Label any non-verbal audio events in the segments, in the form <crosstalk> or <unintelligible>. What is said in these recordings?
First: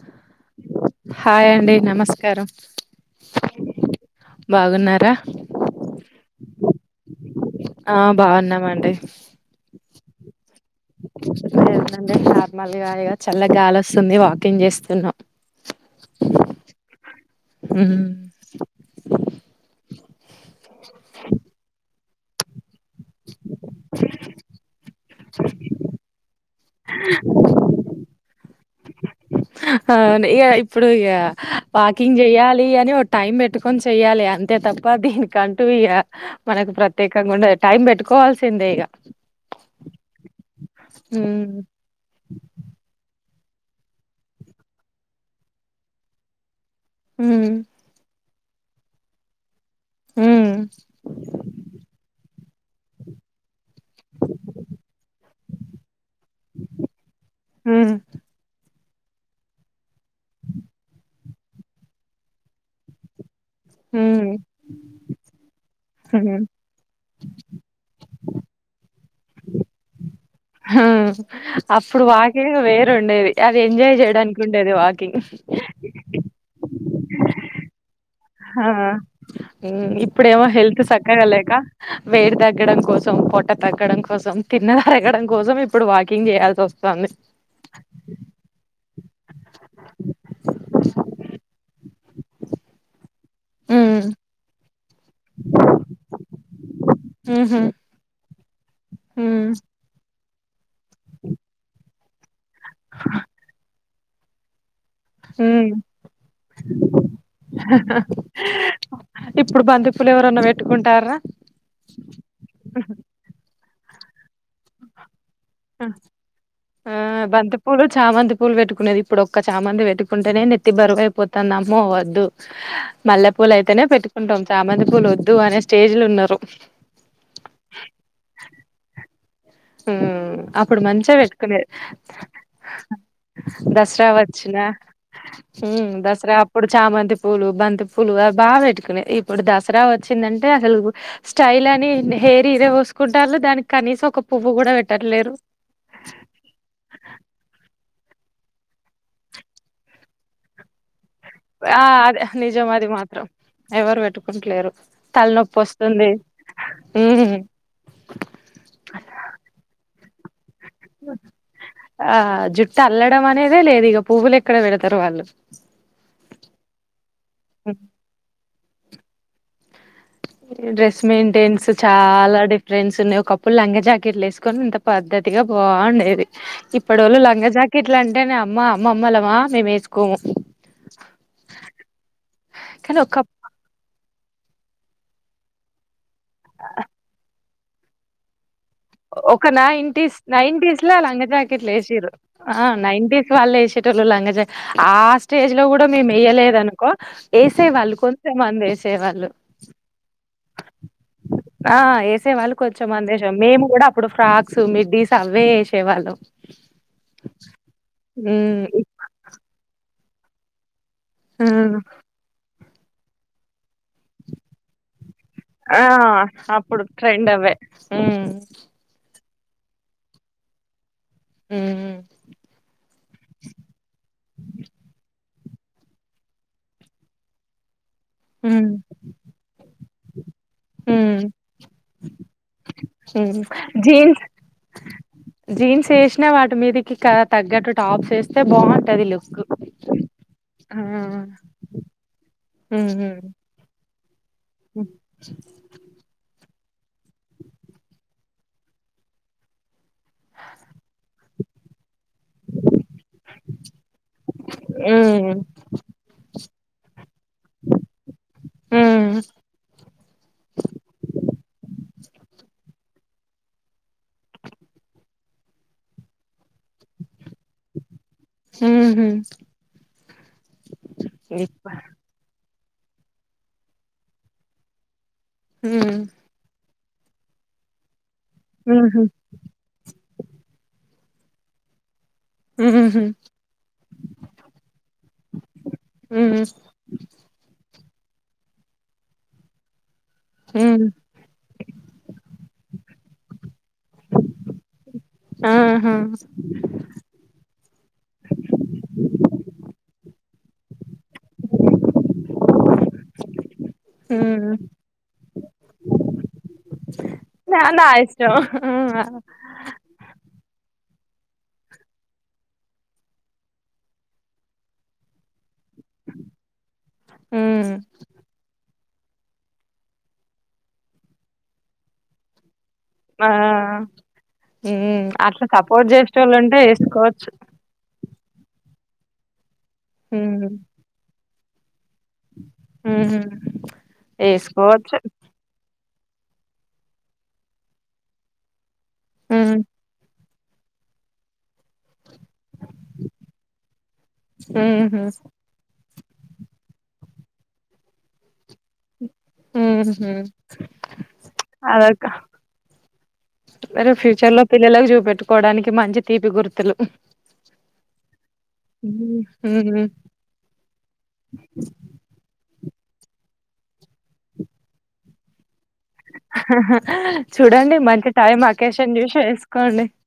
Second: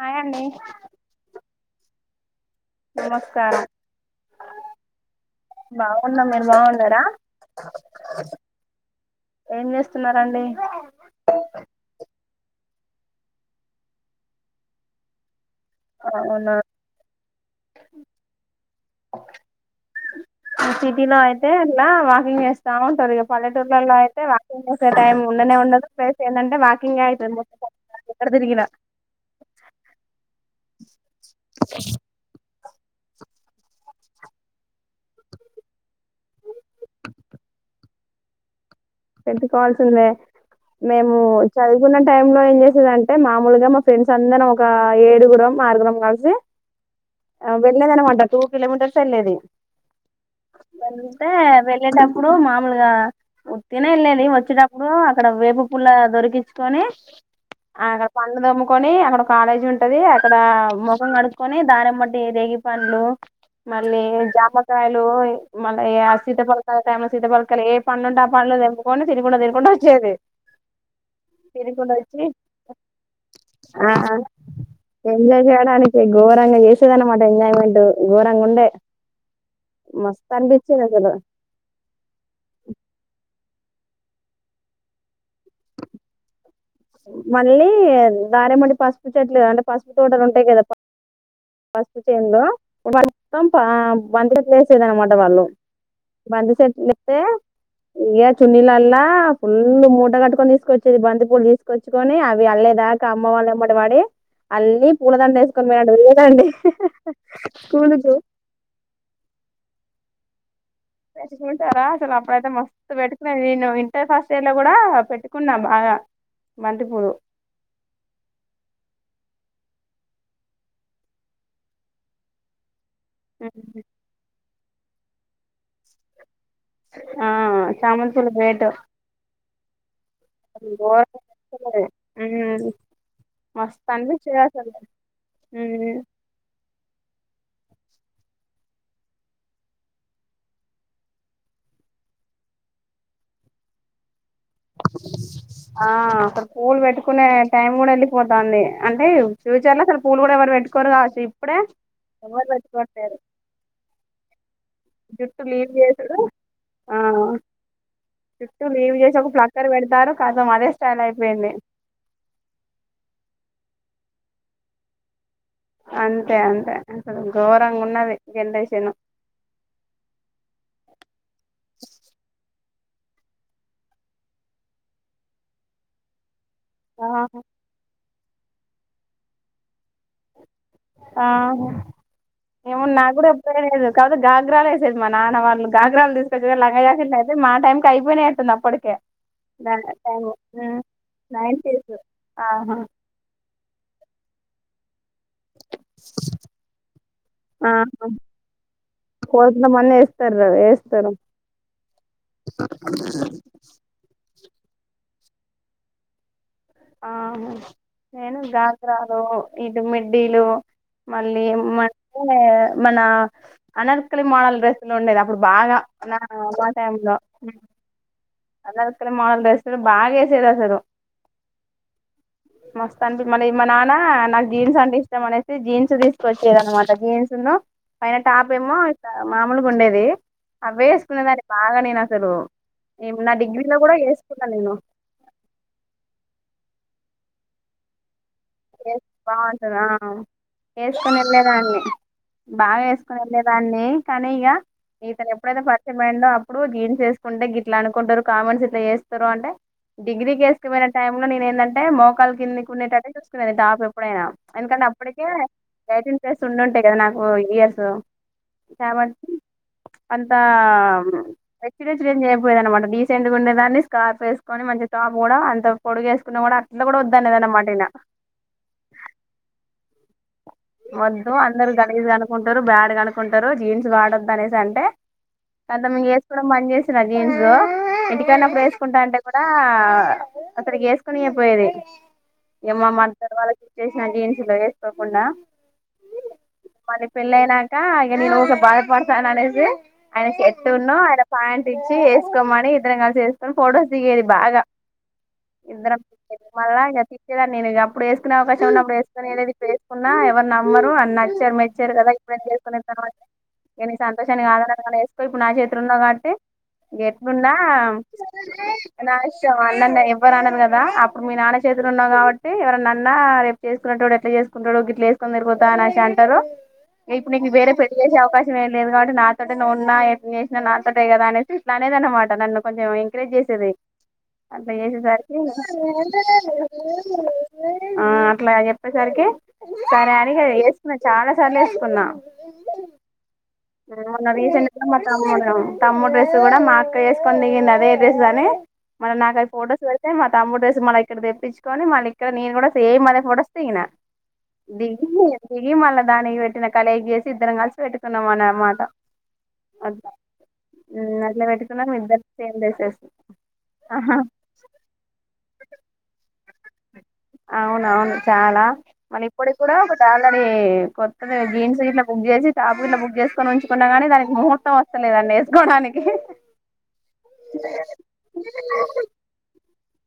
Hi అండి hi అండి నమస్ కారం నమస్కారం బాగున్నారా బాగున్నాం. మీరు బాగున్నా న్న ర ఆ బాగున్నామండి స్తున్నారండి నేనా అండి మళ్ళీ రాదుగా చల్లగలోస్తుంది వాకింగ్ చేస్తున్నా అవునా ఉమ్ సిటీలో అయితే ఇట్లా వా కింగ్ చేస్ బావుంటది పల్లే టూర్లలో అయితే వాకింగ్ చేసే టైం ఉండనే ఉండదు ప్లేస్ ఆ <unintelligible> ండి వాకింగ్ అయితది మొత్తం కడదరికనా అ ఇక ఇప్పుడు ఇక వాకింగ్ చెయాలి అ టైం పెట్టుకొని చెయ్యాలి అంతే తప్ప దీనికంటూ ఇక మనకు ప్రత్యేకంగా ఉండ టైం పెట్టుకోవాల్సిందే ఇక పెట్టుకోవాల్సిందే మేము హ్మ్ చదువుకున్న టైమ్ లో ఏం చేసేదిఅంటే మా ఉలుగా మా ఫ్రెండ్స్ అందరూ ఒక ఏడుగుడం ఆరుగుడ కలిసి హ్మ్ వెళ్ళదనం మాట టూ కిలోమీటర్స్ వెళ్ళలేది హ్మ్ వెంట వెళ్ళేటప్పుడు మా ఈగా తిన వెళ్ళది వచ్చేటప్పుడు అక్కడ వేపు పూల్ల దొరికించుకొని అ హ్మ్ అక్కడ పండు ము కొని అక్కడ కాలేజీ ఉంటది అక్కడ ముఖం కడుకొని దారిమ్మటి రేగి పండ్లు మళ్ళీ హ్మ్ జామకాయలు మళ్ళీ హ్మ్ సీత పలకాయ టైంలో సీతపలకాయలు ఏ పనులుఉంటే ఆ పండ్లు తెప్పుకొని తినకుండా తికుంటడా వచ్చేది తినుకుంట అప్పుడు వచ్చి వాకింగ్ వేరు ఉండేది అది ఆ ఎంజాయ్ చేయడానికి ఉండేది వాకింగ్ ఎజాయమెంట్ ఆ మస్తు ఇప్పుడేమో హెల్త్ అనిపించేది అసలు సక్కగా లేక వేడి తగ్గడం కోసం పొట్ట తగ్గడం కోసం తిన్న తరగడం కోసం ఇప్పుడు వాకింగ్ చేయాల్సి వస్తుంది మళ్ళీ దధార మడి పాస్ <unintelligible> అంటే పసుపు తోటలు ఉంటాయి కదా <inaudible> పు కిందు వ మొత్తం హ్మ్. బంతి చెట్లు చేసేదిఅన్నమాట వాళ్ళు బంతి చెట్లు ఇస్తే హుహు. చున్నిలా హ్మ్. ఫుల్ మూడగాటు తీసుకొచ్చది బంతి పులి కొచ్చుకొని అవి అల్ళే దాకా అమ్మ వాళ్ళమ్మడి వాడి అల్లి పూలదండ హు వేసుకొని పోయినట్టు తిరిగేదండి స్కూల్ కు ఇప్పుడు బంతిపూలు ఎవరు నువ్వు పెట్టుకో ఉంటారా చాలా అప్పుడు అయితే మస్తు పెట్టుకునేది న నువ్వి ఫాసిల కూడా పెట్టుకోన్ ఆ బంతి పూలు చామంతి పూలు పెట్టుకునేది ఇప్పుడు ఒక్క చామంది పెట్టుకుంటేనే నెత్తి బరువువైపోతున్నా అమ్మో వద్దు మల్లెపూలు అయితేనే పెట్టుకుంటాం చామంతి పూలు వద్దు అనే స్టేజ్లో ఉన్నారు ఆ చామంతి పూలు రేటు ఉ అప్పుడు మంచిగా పెట్టుకునేది మస్తు దసరా అనిపించేది వచ్చినా అసలు హు ఉమ్ దసరా అప్పుడు చామంతి పూలు బంతి పూలు అవి బాగా పెట్టుకునే ఇప్పుడు దసరా వచ్చిందంటే అసలు స్టైల్ అని హెయిర్ ఇరే పోసుకుంట వాళ్ళు దానికి కనీసం ఒక పువ్వు కూడా పెట్టట్లేరు ఆ అక్కడ పూలు పెట్టుకునే టైం కూడా లేదు పోతాంది అంటే ఫ్యూచర్ లో అసలు పూలు కూడా ఎవరు పెట్టుకోరు కావ ఆ అదే నిజం మాది మాత్రం ఎవరు పెట్టుకు కుంటలేరు జుట్టు లీవ్ చేసుడు ఆ హ్మ్ జుట్టు లీవ్ చేసి ఒక ప్లక్కర్ పెడతారు కతం అదే స్టైల్ అయిపోయింది ఆ జుట్టు అల్లడం అనేదే లేదు ఇక పువ్వులు ఎక్కడ వెడతారు వాళ్ళు అంతే అంతే అసలు ఘోరంగా ఉన్నది జనరేషన్ డ్రెస్ మెయింటెన్స్ చాలా డిఫ రెండ్స్ ఉన్న ఒకప్పుడు లంగ జాకెట్లు వేసుకొని ఇంత పద్దతిగా బాగుండేది ఇప్పుడు ఆ ఓళ్ళు లంగా జాకెట్లు అంటేనే అమ్మా అమ్మమ్మ లామా మేము వేసు ఆ ఏమో కానీ నాకు ఒక కూడా ఎప్పుడు వేయలేదు కాదు గాఘ్రాలు వేసేది మా నాన్న వాళ్ళు గాఘ్రాలు తీ పెద్దాగా లంగ జాకెట్లు అయితే మా టైమ్ కి అయిపోయినట్టు ఉంది అప్పుడే ఒక నైన్టీస్ నైన్టీస్ లో లంగ జాకెట్లు నైన్టీస్ వేసిర్రు ఆ ఆహా నైన్టీస్ వాళ్ళు వేసేటోల్లు లంగ జాకేట్ ఆ స్టేజ్ లో కూడా మేము వేయలేదనుకో వేసే వాళ్ళు ఆహా కొంత మంది వేసేవాళ్ళు కొంతమంది వేస్తారు వేస్తారు ఆ వేసేవాళ్ళు కొంచం మంది వేసే మేము ఫ్రాక్స్ మిడ్డీస్ అవే వేసేవాళ్ళు ఆ నేను ఉమ్ గాగ్రాలో ఇది మీ డీలో మళ్ళీ ఆ <unintelligible> మన అనర్కలి మోడల్ డ్రెస్సులు ఉండేది అప్పుడు బాగా ఆ నా మా అప్పుడు టైమ్ ట్రెండ్ అవే ఊ మోడ్రన్ డ్రెస్లు బాగా ఏసేది అసలు ఉమ్ మస్త్ అనిపి మళ్ళ మా నాన్న నాకు జీన్స్ అంటే ఇష్టం అనేసి జీన్స్ తీసుకొచ్చేది అనమాట జీన్స్ ను పైన టాప్ ఏమో మామూలుగా ఉండేది ఆ వేసుకుదని బగా నేను సలో హ జీన్స్ నేను జీన్స్ ఎస్ వాటి మీదకి తగ్గటు టాప్స్ వే బాగుంటంది ఆ వేసుకొని వెళ్ళలేదాన్ని, బాగా ఉహు వేసుకొని వెళ్ళేదాన్ని కానీ ఇక ఉమ్ ఇతను ఎప్పుడైతే పరిచపోయిండో ఇప్పుడు గీన్ చేసుకుంటే ఇట్లా అనుకుంటారు కామెర్న్స్ ఇట్లా చేస్తారు అంటే, డిగ్రీకిసుకుపోయిన టైమ్ లో నేను ఏందంటే మోకాలు కింది కొనేట టాప్ ఎప్పుడైనా, ఎందుకంటే అప్పటికే నైటిన్ ప్స్ ఉండుంటాయి కదా నాకు, ఇయర్స్ కాబ ఉమ్ అంత రచ్చచ్చ్ అయిపోయది అనమాట చెండుగుండేదాన్ని స్కార్ఫ్ వేసుకొని మంచి టాప్ కూడా అంత పొడుగు వేసుకుని కూడా అట్లా కూడా వద్దదున్నద అన్నమాటన మ్ హు మద్దు అందరు గలీజ్ అనుకు టరు బ్యాడ్ గనుక్కుంటారు జీన్స్ వాడొద్దు అనేసి అంటే కద మ ఉమ్ చేసుకోవడం మని చేసి <unintelligible> ఎన్నప్పు వేసుకుంటా ఉహు అంటే కూడా అతడి కనియాపోయది ఏమ్మమ్ ఉహు మద్దర్ వాళ్ళకి చేసిన జీన్స్లో కుండా ఉమ్ మరి పెళ్ళయినాక కా ఇక ననుస బయపడుతాను అనేది ఆయన చెట్ ఉమ్ ఉన్నా ఆయన ప్యాంట్ ఇచ్చి వేసుకోమని ఇద్దరు కలిసి వెస్కొని ఫోటోస్ దిగేది బాగా ఆహా ఇద్దరం మళ్ళా <unintelligible> నేను అప్పుడు వేస్కున్నా అవకాశం ఉన్నప్పుడు వేకునేనేది చేసుకున్నా ఎవరు నమ్మరు అ నచ్చారు మెచ్చారు కదా ఇప్పుడ చేసుకున్న తర్వాత కానీ సంతోషానికి ఉమ్ ఆదననే పు ఇప్పుడు నా చేతోలో ఉన్నావు కాబట్టి గెట్లున్నా నా నా ఇష్టం నా ఇష్టం అన్నన్నా బ్ నాన్నని కదా అప్పుడు మీ నాన్న చేతులు ఉన్నాం కాబట్టి ఎవరి నాన్న రేపు చేసుకున్నడో ఎట్లా చే చేసుకుంటాడో గిట్ల గెస్కోన్ అ అంటారు ఇప్పుడు నీకు వేరే ఉమ్ పెళ్లిగేసే అవకాశం ఏ లేదు కాబట్టి నాతోటి నువ్వున్నా చేసినా నాతోటే కదా అనేసి ఇట్లా అనేది అనమాట నన్ను కొంచెం ఆ ఎంకరేజ్ చేసేది అట్లా ఉమ్ చేసేసరికి అట్లా సపోర్ట్ చేసేటోళ్ళు ఉంటే ఏసుకోవచ్చు ఆ అట్లా చెప్పేసరికి సరే అడిగ ఉమ్ ఎస్న్నా చాలా <unintelligible> కొన్న ఉహు మొన్న రీసెంటుగా ఏసుకోవచ్చు మా తమ్ముడు తమ్ముడ్ డ్రెస్ కూడా మా అక్కేసుకొని దిగింది అదే డ్రెస్ కని మన నాకు అది ఉమ్ ఫోటోస్ పెడితే మ తమ్ముడు డ్రెస్ మళ ఇక్కడికి తెప్పించుకొని మళ్ళి ఇక్కడ నేను కూడా సేమ్ అనే ఫొటోస్ దిగిన ఉహు దిగి దిగి మళ్ల దానికి పెట్టిన కల్ <unintelligible> ఇద్దరం కలిసి పెట్టికున్నాం అన ఉహు ఉమ్ అట్లా పెట్టుకున్నాం అదొక ఇద్దరు సేమ్ డ్రెస్సెస్ రేపు ఆహా ఫ్యూచర్ లో పిల్లలకు చూపెట్టుకోవడానికి మంచి తీపి గుర్తులు అ అవునవును చాలా మన ఇప్పటి కూడా ఉహు ఒకటి ఆల్రెడీ కొత్తది జీన్స్ గీట్లా బుక్ చేసి టాప్ గిట్ల బుక్ చేసుకుని ఉంచుకున్న గాని దానికి ముహూర్తమ్ వస్తలేదండి ఎస్ కోడానికి చూడండి మంచి టైం అకేషన్ చూసి వేసుకో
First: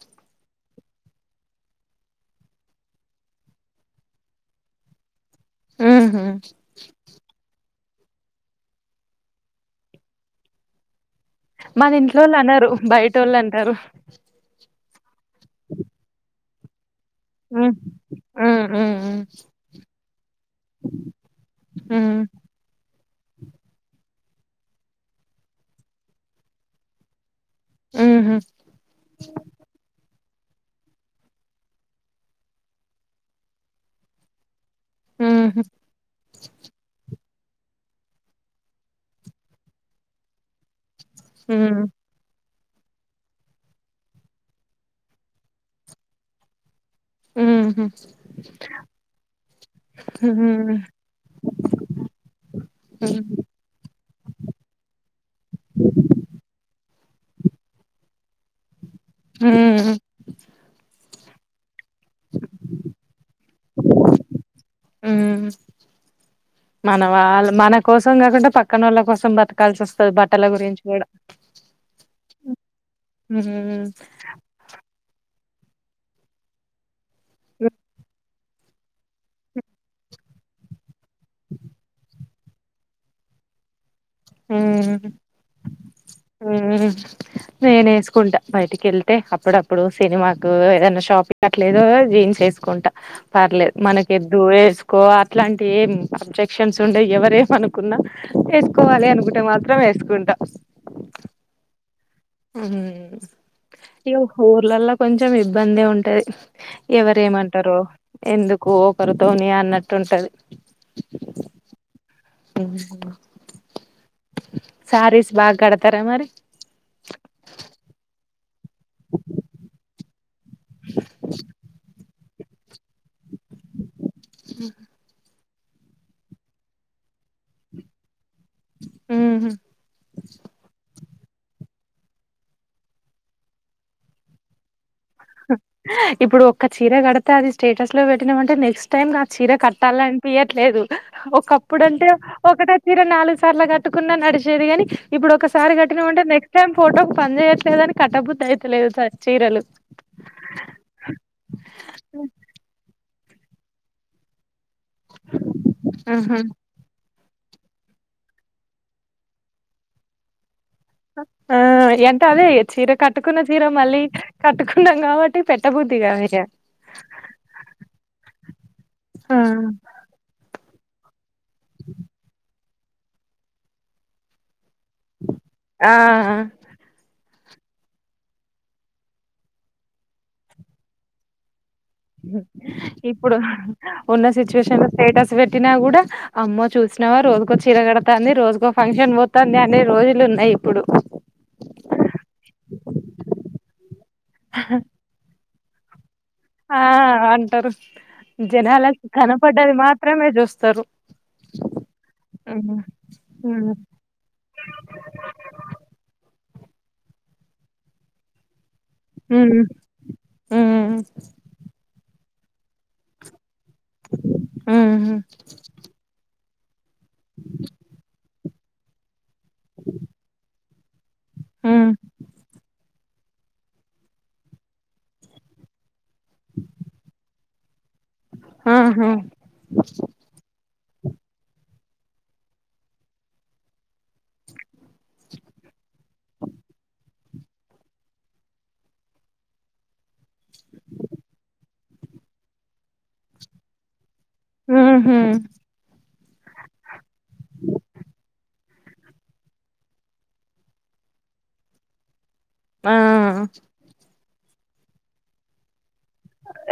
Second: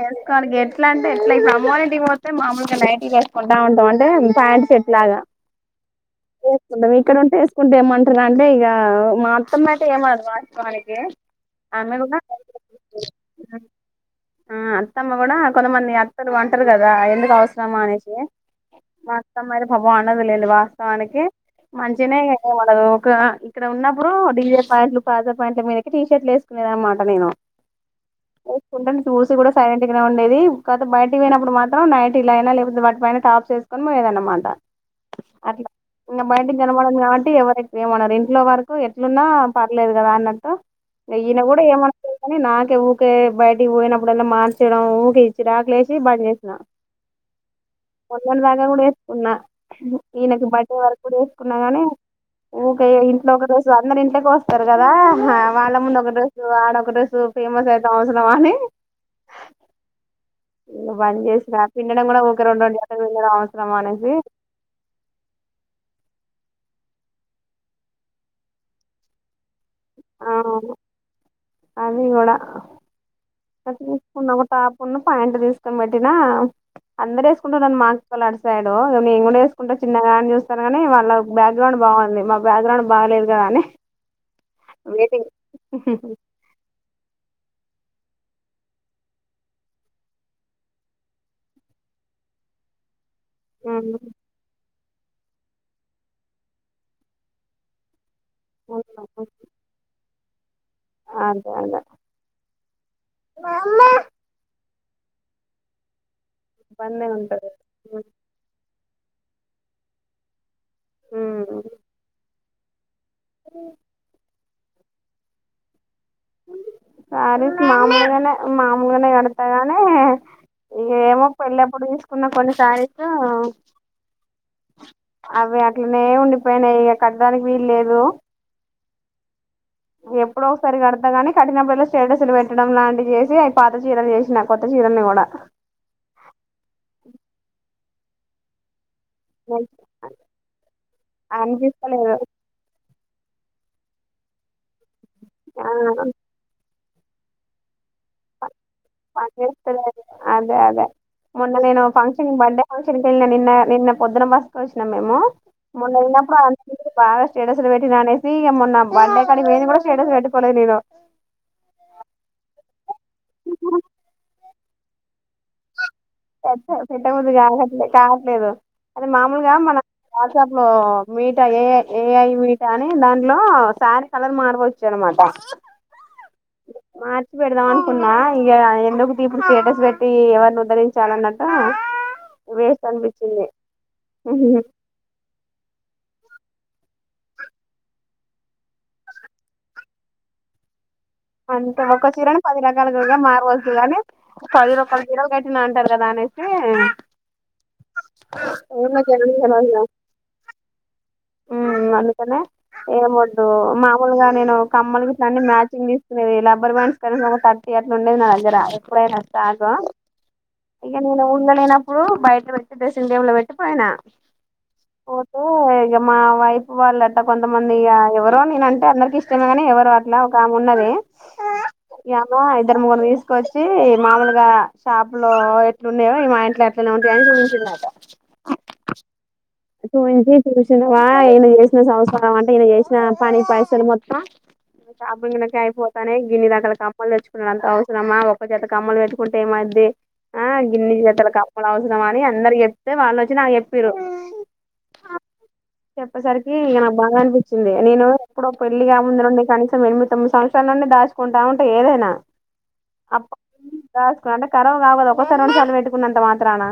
వేసుకోవాలి ఇగ ఎట్లా అంటే <unintelligible> అమ్మోళింటికి పొతే మామూలుగా నైటీలు వేసుకుంటా ఉంటాం అంటే ప్యాంట్ షర్ట్ లాగా ఉహు వేసుకుంటాం ఇక్కడ ఉంటే వేసుకుంటే ఏమంట <unintelligible> అంటే ఇగ మా అత్తమ్మ అయితే ఏమనదు వాస్తవానికి ఆమె మన కూడా ఇంట్లోళ్ళు అనరు బయటోళ్ళు అంటారు ఆ అత్తమ్మ కూడా కొంతమంది అత్తలు అంటారు కదా ఎందుకు ఉమ్ అవసరమా అనేసి ఉమ్ ఉమ్ మా అత్తమ్మ అయితే పాపం అనదు లెండి వాస్తవానికి మంచిగనే ఉమ్ <unintelligible> ఇక్కడ ఉన్నప్పుడు డిజే ప్యాంట్లు ప్లాజో ప్యాంట్ మీదకి టీషర్ట్లు వేసుకునే దన్నమాట నేను ఉహు <unintelligible> చూసి కూడా సైలెంట్ గానే ఉండేది కాకపోతే బయటికి పోయినప్పుడు మాత్రం నైటిలయినా లేకపోతే వాటిపైన టాప్స్ వేసుకొని పోయేదానన్నమాట ఉహు అట్లా ఇక బయటికి కనపడదుకాబట్టి టి ఎవరైన ఏమనరు ఇంట్లో వరకు ఎట్లున్నా పర్లేదు కదా అన్నట్టు ఈయన కూడా ఉమ్ ఏమనపోయేది కానీ నా కే ఊకె బయటికి పోయ్ ఇప్పుడలా మార్చేయడం ఊకె చిరాకు లేసి బంచేసిన ఉహు మొన్నటి దాకా కూడా వేసుకున్నా ఉమ్ ఈయనకు బర్డే వరకు కూడా వేసుకున్నా గానీ ఊక ఇంట్లో ఒక రోజు అందరి ఇంట్ వస్తర్ కదా వాళ్ళ ముందు ఒక డ్రెస్సు ఆడొక డ్రెస్సు ఫేమస్ ఐతం అవసరమాని ఉ పని చేసిన పిండడం కూడా ఉకే రెండు రెండు జతలు పిండడం అవసరమా అనేసి ఉమ్ మన వాళ్ళు మన కోసం కాకుండా పక్కనోళ్ళ కోసం బతు కలిసి అస్తది ఆ బట్టల గురించి కూడా అది కూడా ఉమ్ తీసుకున్న ఒక టాప్ ఉన్ను ప్యాంట్ తీస్ పుం పెట్టినా అందరేసుకుంటురని మా కోల్ అటు సైడు ఇగ నేను కూడా ఎస్ కుంట చిన్నగానే చూస్తారు కాని వాళ్ళ బ్యాక్గ్రౌండ్ బాగుంది మా బ్యాక్గ్రౌండ్ బాగాలేదు కదా అని ఉ వెయిటింగ్ ఉ నేను ఏసుకుంటా బయటికేళ్తే అప్పుడప్పుడు సినిమాకు ఏదన్న షాపింగ్ అట్లేదో జీన్స్ వేసుకుంటా పర్లేదు మనకే దువేస్ కో అట్లాంటి ఏం అబ్జెక్షన్స్ ఉండై ఎవరేం అనుకున్నా కోవాలి అనుకుంటే మాత్రం వేసుకుంటా అంతే అన్న ఉ ఈ ఊర్లల్ల కొంచెం ఇబ్బందే ఉంటది ఇబ్బందే ఉంటది ఎవరేమంటారో ఎందుకు కరుతోని అన్నట్టు ఉంటది ఉ ఉ పింగో అ సారీస్ బాకడత్ సారీస్ మాములుగనే మామూలుగానే కడతాగానే ఇగ ఏమో పెళ్ళప్పుడు తీస్ కున్నా కొన్ని సారిసు <inaudible> అవి అట్లనే ఉండిపోయినాయి ఇగ కట్టడానికి వీలు లేదు ఉ ఎప్పుడో ఒసారి కడతా కని కట్టినప్పుడల్లా స్టేటస్లు పెట్టడం లాంటి చేసి అయి పాత చీరలు చేసిన కొత్త చీరలుని కో ఇప్పుడు ఒక్క చీర కడితే అది స్టేటస్ లో పెట్టినమంటే నెక్స్ టైం నా చీర కట్టాలనిపియట్లేదు ఒకప్పుడు అంటే అనిపిస్తలేదు ఒకట ఇరు నాలుగు సార్లు కట్టుకున్నాను నడిచేదిగాని ఇప్పుడు ఆ ఒకసారి కట్టినం అంటే నెక్స్ట్ టైమ్ ఫోటోకి పని చేయట్లేదు అని కట్టబుద్ధ లేదు స పని చీరలు చేస్తలేదు అదే అదే మొన్న నేను ఫంక్షన్ంగ్ బర్డే ఫంక్షన్ ళ్ళ నిన్న నిన్నొద్దున బస్త వచ్చినం మేము మొన్న అయినప్పుడు ఆహా అ బాగా స్టేటస్ లో పెట్టిన అనేసి ఇ మొన్నాం బండే కానీ మేము కూడా స్టేటస్ పెట్పోలేదు నలో ఆ అంటే అదే చీర కట్టుకున్న చీర నేను మళ్ళీ కట్టుకున్నాం కాబట్టి పెట్టబద్దు పెట్ట ముద్ కాట్లేదు కావట్లేదు అది ఆ మామూలుగా మన రా ఆ మీ ఏ ఏఐ వి కానీ దాంట్లో శారీ కలర్ మారపోవచ్చు జ్వరం అంట ఆ ఆ! మా పెడదాం అనుకున్నా ఇక ఎందుకుకి ఇప్పుడు స్టేటస్ పెట్టి ఎవరిని వదరి చాలన్నట ఇప్పుడు ఉన్న సిచ్యువేషన్ లో స్టేటస్ పెట్టినా కూడా అమ్మో చూసినవా రోజుకో చిరగడతాంది రోజుకో ఫంక్షన్ పోతుంది అనే రోజులు ఉన్నాయి ఇప్పుడు అంటే ఒ చీరను పది రకాలుగా మారవచ్చు గాని పది రూపాయలు చిరలు అంటారు కదా అనేసి ఆ అంటారు జనాల ఏమో జనం జనాలు కనపడ్డది మాత్రమే చూస్తారు అందుకనే ఏముండదు మ్మ్ మామూలుగా నేను కమ్మలు గ ఇట్ల అన్ని మ్యాచింగ్ తీసుకునేది లబ్బర్ బాండ్స్ ఒక ర్టీ అట్లా ఉండే నాదగర రాలదు డ రస్త మ్మ్ ఆగా ఇక మ్మ్ నేను ఊళ్ళ లేనప్పుడు బయట వెచ్చ ఇడియా పోయినా మ్మ్ పోతే మా వైఫ వాళ్ళట్ట కొంతమంది ఎవరో నేనంటే అందరికి ఇ గాని ఎవరు అట్లా ఒక ఆమె ఉన్నది ఆ మ్మ్ ఏదో ఐదరు ముగురు వయసు తీసుకొచ్చి మామూలుగా షాప్ లో ఎట్లున్నాయో ఈ మా ఇంట్లో ఎట్లనే ఉంటాయని చూపించిందట ఆ హా చూసవా ఈయన చేసిన సంవస్సారం అంటే ఈయన చేసిన పని పైసలు మొత్తం బ కకే అయిపోతానే గిన్ని దాగలకు అమ్మలు వచ్చ ఇప్పుడుంత అవసరమా ఒక చేత కమ్మలు పెట్టుకుంటే ఏమది ఆ గిన్ని చేతల కమ్మలు అవసరమా అని అందరు చెప్తే వాళ్ళుొచ్చి నాకు చెప్పిరూ ఆహా చెప్పేసరికి ఇ బాగా అనిపించింది నేను ఇప్పుడు పెళ్లిగా ముందు నుండి కనీసం ఎనిమిది తొమ్మిది సంవత్సరాల నుండి దాచుకుంటా ఉంటా ఏదైనా ఆ అ అంటే కరవ కా కా ఒకసారిట్టు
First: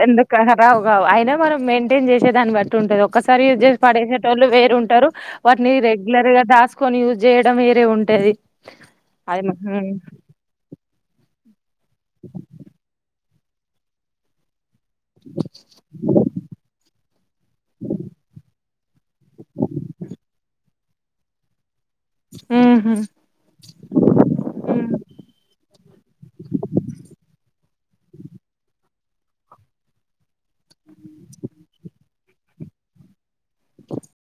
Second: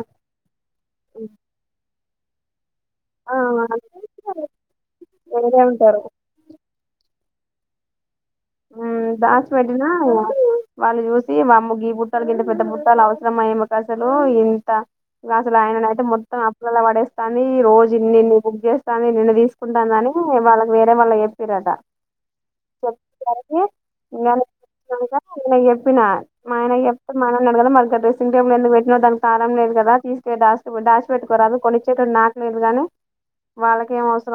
ఎందు కరాబ్గా అయినా మనం మెయింటైన్ చేసే దాన్ని బట్టి ఉంటది ఆ ఒకసారి యూస్్ చేసి పడేసట వాళ్ళు వేరు ఉంటారు వేరే వాటిని ఉంటారు రెగ్యులర్ దాసుకొని ూ చేయడం మీరే ఉంటాది దాచి పెట్టిన వాళ్ళు చూ స మమ్ముగి బుట్టలు కింది పెద్ద బుట్టలు మయమకాసలు ఇంత అసలు ఆయన అయితే మొత్తం అప్పులలా పడేస్తాను రోజు నిన్న బుక్ చేస్తా నిన్ను తీసుకుంటాను అని వాళ్ళ వేరే మళ్ళ చెప్పిరాట ఆహా ఆయ చెప్పిన ఆయన చెడు కదా మ డ్రెస్సింగ్ టేబుల్ ఎందుకు పెట్టిన దానికి తారంం లేదు కదా తీసుకా దాచిపెట్టు <unintelligible> లేదుగానే వాళ్ళకేం అవసరం